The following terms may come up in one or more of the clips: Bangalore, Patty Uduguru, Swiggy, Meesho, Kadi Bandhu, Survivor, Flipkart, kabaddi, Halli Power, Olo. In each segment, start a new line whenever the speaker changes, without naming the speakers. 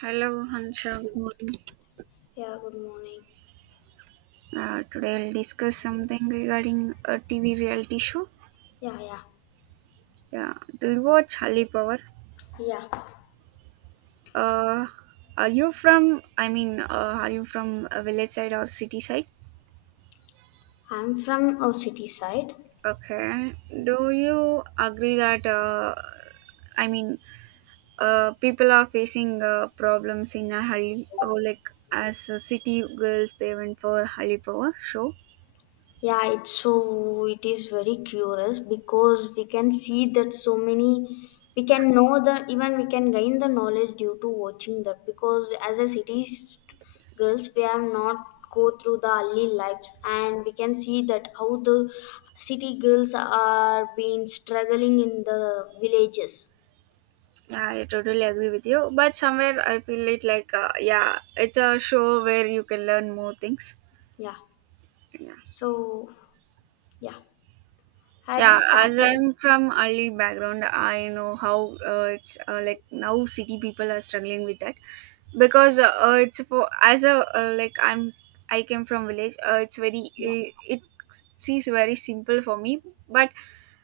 Hello, Hansha. Good morning.
Yeah, good morning.
Today I'll discuss something regarding a TV reality show.
Yeah, yeah,
Yeah. Do you watch Halli Power?
yeah.
Uh, are you from? I mean, are you from a village side or city side?
I'm from a city side.
Okay. Do you agree that? I mean, people are facing problems in a Halli or like as a city girls they went for Halli Power show.
Yeah, it's so it is very curious because we can see that so many we can know the even we can gain the knowledge due to watching that because as a city girls we have not go through the early lives and we can see that how the city girls are being struggling in the villages.
Yeah, I totally agree with you. But somewhere I feel it like, yeah, it's a show where you can learn more things.
Yeah.
Yeah.
So yeah. Have you
Yeah, as
started?
I'm from early background, I know how it's like now city people are struggling with that because it's for as a like I came from village.
Yeah.
It seems very simple for me, but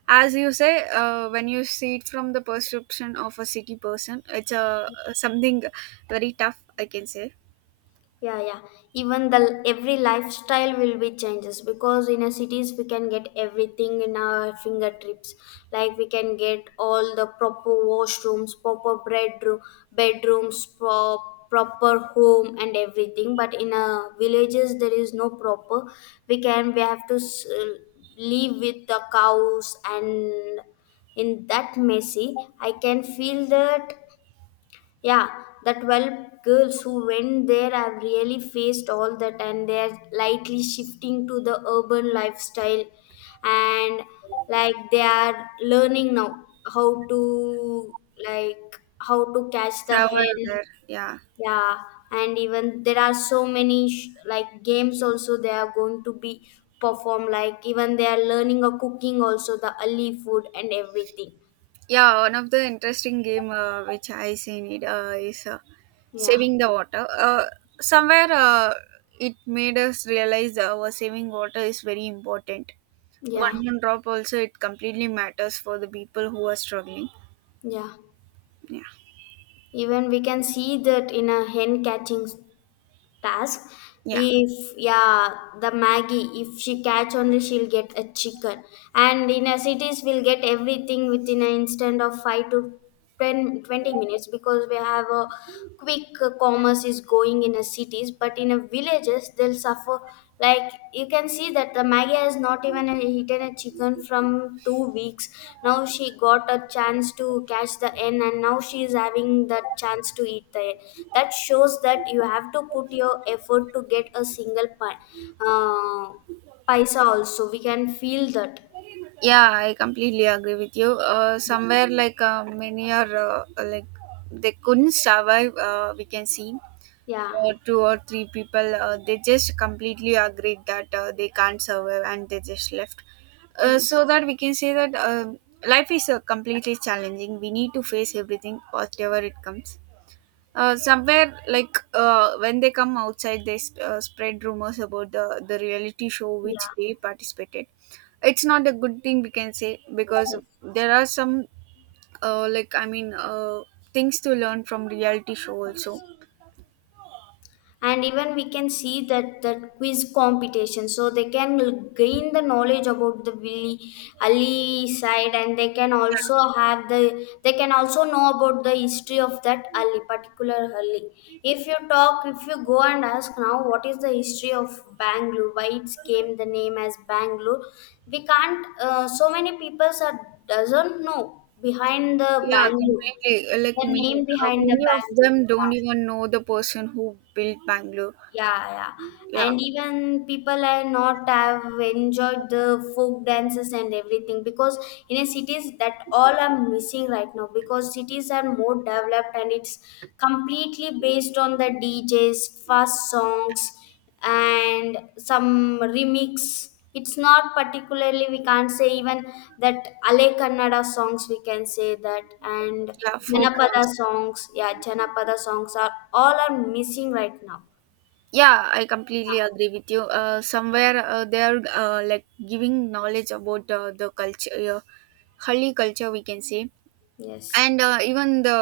as you say, when you see it from the perception of a city person, it's a something very tough. I can say
Yeah, yeah, even the every lifestyle will be changes because in a cities we can get everything in our fingertips, like we can get all the proper washrooms, proper bedroom, bedrooms, proper home and everything, but in a villages there is no proper. We can we have to live with the cows and in that messy, I can feel that. Yeah, the 12 girls who went there have really faced all that and they're lightly shifting to the urban lifestyle, and like they are learning now how to, like how to catch the hen.
Survivor, yeah.
Yeah, and even there are so many like games also they are going to be performed, like even they are learning a cooking also, the Ali food and everything.
Yeah, one of the interesting game which I seen it is
Yeah,
saving the water. Somewhere it made us realize our saving water is very important.
yeah,
One drop also it completely matters for the people who are struggling.
yeah.
Yeah,
Even we can see that in a hen catching task.
yeah,
If yeah, the Maggie, if she catch only, she'll get a chicken. And in a cities, we'll get everything within an instant of 5 to 10, 20 minutes because we have a quick commerce is going in a cities. But in a villages, they'll suffer. Like you can see that the Maggie has not even eaten a chicken from 2 weeks. Now she got a chance to catch the end, and now she is having the chance to eat the end. That shows that you have to put your effort to get a single uh, paisa. Also, we can feel that.
yeah. I completely agree with you. Somewhere like many are like they couldn't survive. We can see.
Yeah.
Two or three people they just completely agreed that they can't survive, and they just left, so
Yes.
that we can say that life is completely challenging. We need to face everything whatever it comes. Somewhere, like when they come outside, they spread rumors about the reality show which
Yeah.
they participated. It's not a good thing, we can say, because
Yes.
there are some, like I mean, things to learn from reality show also.
And even we can see that that quiz competition, so they can gain the knowledge about the willy ali side, and they can also have the they can also know about the history of that ali, particular ali. If you talk, if you go and ask now what is the history of Bangalore, why it came the name as Bangalore, we can't. So many people are doesn't know behind the
Yeah,
Bangalore,
completely. Like
the
many,
name
uh,
behind the
many of
Bangalore.
them
Yeah.
don't even know the person who built Bangalore.
Yeah, yeah.
Yeah,
And even people are not have enjoyed the folk dances and everything, because in a cities that all are missing right now, because cities are more developed and it's completely based on the DJs, fast songs and some remix. It's not particularly, we can't say even that Ale Kannada songs, we can say that. And
yeah, folk
Janapada
songs.
songs, yeah, Janapada songs are all are missing right now.
Yeah, I completely agree with you. Somewhere they are like giving knowledge about the culture, uh, Halli culture, we can say.
Yes.
And even the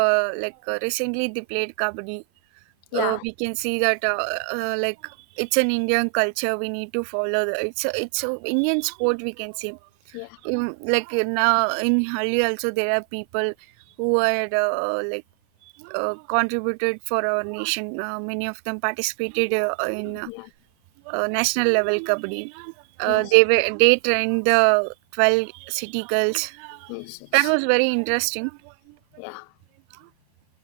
like recently they played kabaddi.
Yeah.
We can see that like it's an Indian culture. We need to follow. It's a Indian sport, we can say.
Yeah.
Like in Hali also there are people who had like contributed for our nation. Many of them participated in
Yeah.
national level kabaddi. Uh,
Yes.
they were they trained the 12 city girls.
Yes.
That
Yes.
was very interesting.
Yeah.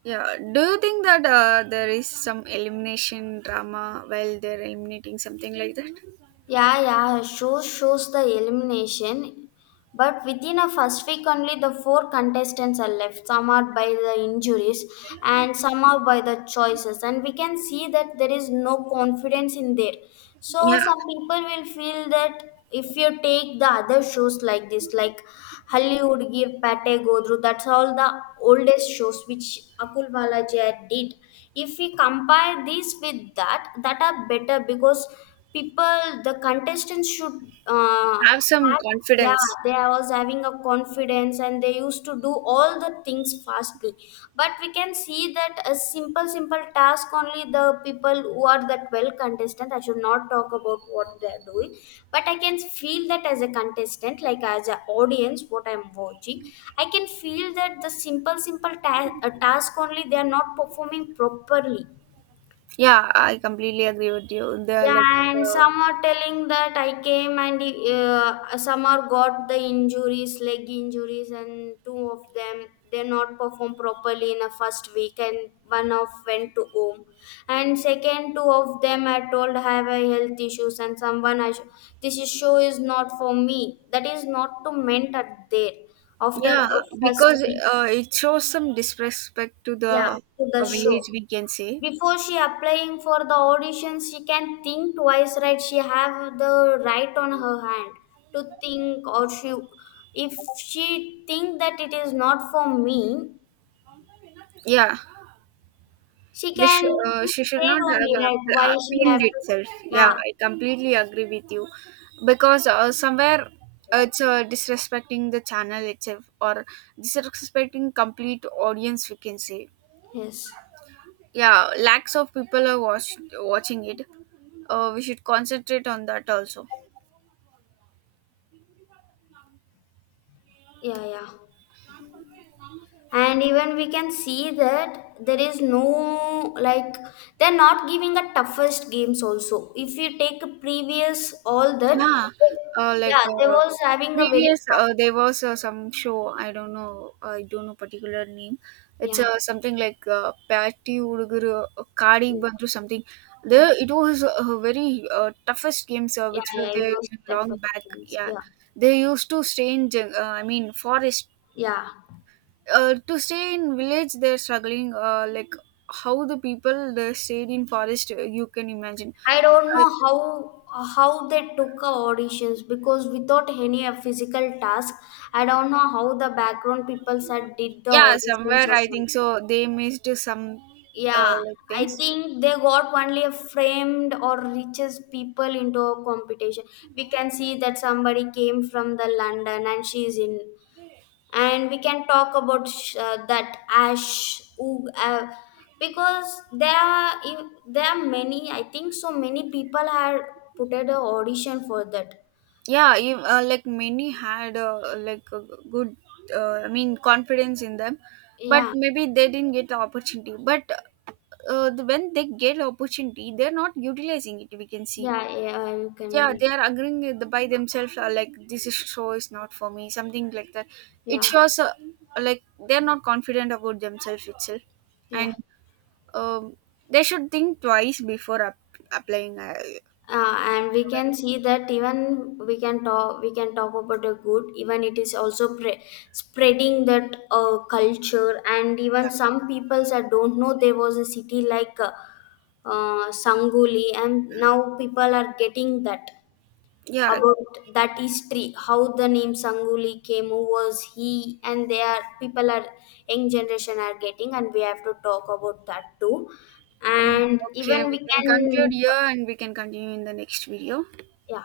Yeah. Do you think that there is some elimination drama while they're eliminating, something like that?
Yeah, yeah, shows the elimination. But within a first week only, the four contestants are left. Some are by the injuries and some are by the choices. And we can see that there is no confidence in there. So
Yeah.
some people will feel that if you take the other shows like this, like Halli Hudgir, Pate Godru, that's all the oldest shows which Akul Balaji had did. If we compare these with that, that are better because people, the contestants should uh,
Have some
act, yeah,
confidence.
they was having a confidence and they used to do all the things fastly. But we can see that a simple simple task only, the people who are the well contestant, I should not talk about what they are doing, but I can feel that as a contestant, like as an audience what I'm watching, I can feel that the simple simple task only they are not performing properly.
Yeah, I completely agree with you. They are like.
Yeah, and
Uh,
some are telling that I came, and some are got the injuries, leg injuries, and two of them they not perform properly in the first week, and one of went to home, and second two of them I told have a health issues, and someone this is show is not for me. That is not to meant at there after
Yeah,
a first
because
week.
it shows some disrespect to
Yeah,
the
to the show.
village, we can say.
Before she applying for the audition, she can think twice, right? She have the right on her hand to think, or she, if she think that it is not for me,
Yeah,
she can quit
she should
there
not
only,
have
right? Why she have
appealed
to,
itself. Yeah,
yeah?
I completely agree with you, because somewhere it's disrespecting the channel itself or disrespecting complete audience, we can say.
Yes.
Yeah, lakhs of people are watching it. We should concentrate on that also.
Yeah. Yeah. And even we can see that there is no like they're not giving the toughest games also. If you take a previous all that,
Yeah,
they,
like
yeah, they
uh,
was having a very
previous,
tough.
there was some show. I don't know. I don't know particular name. It's
Yeah,
something like Patty Uduguru, Kadi
yeah,
Bandhu, something.
yeah, yeah.
There, it was very toughest games
Yeah,
which were
it
there
was the
long back.
first.
Yeah,
Yeah,
they used to stay in I mean, forest.
yeah.
To stay in village, they're struggling. Like how the people they stayed in forest. You can imagine.
I don't know
Uh,
how they took our auditions, because without any physical task, I don't know how the background people said did the
Yeah,
auditions
somewhere
or
I think
something.
so. They missed some
Yeah,
like
I
things.
think they got only a framed or richest people into a competition. We can see that somebody came from the London and she's in. And we can talk about that ash oog, because there are there are many, I think so many people have put at a audition for that.
Yeah, ev like many had like a good, I mean, confidence in them, but
Yeah,
maybe they didn't get the opportunity. But when they get opportunity, they're not utilizing it. We can see.
yeah, yeah, you
Yeah,
can.
they are agreeing by themselves. Like show is not for me. Something like that. It
Yeah,
shows like they're not confident about themselves itself,
yeah,
and um, they should think twice before applying. It's
and we
a very
can see that even we can talk, we can talk about the good, even it is also spreading that culture. And even some peoples that don't know there was a city like Sanguli, and now people are getting that
Yeah.
about that history, how the name Sanguli came, who was he, and they are people are young generation are getting, and we have to talk about that too,
Um,
and
Okay,
even
we
we
can conclude
can,
here and we can continue in the next video.
yeah.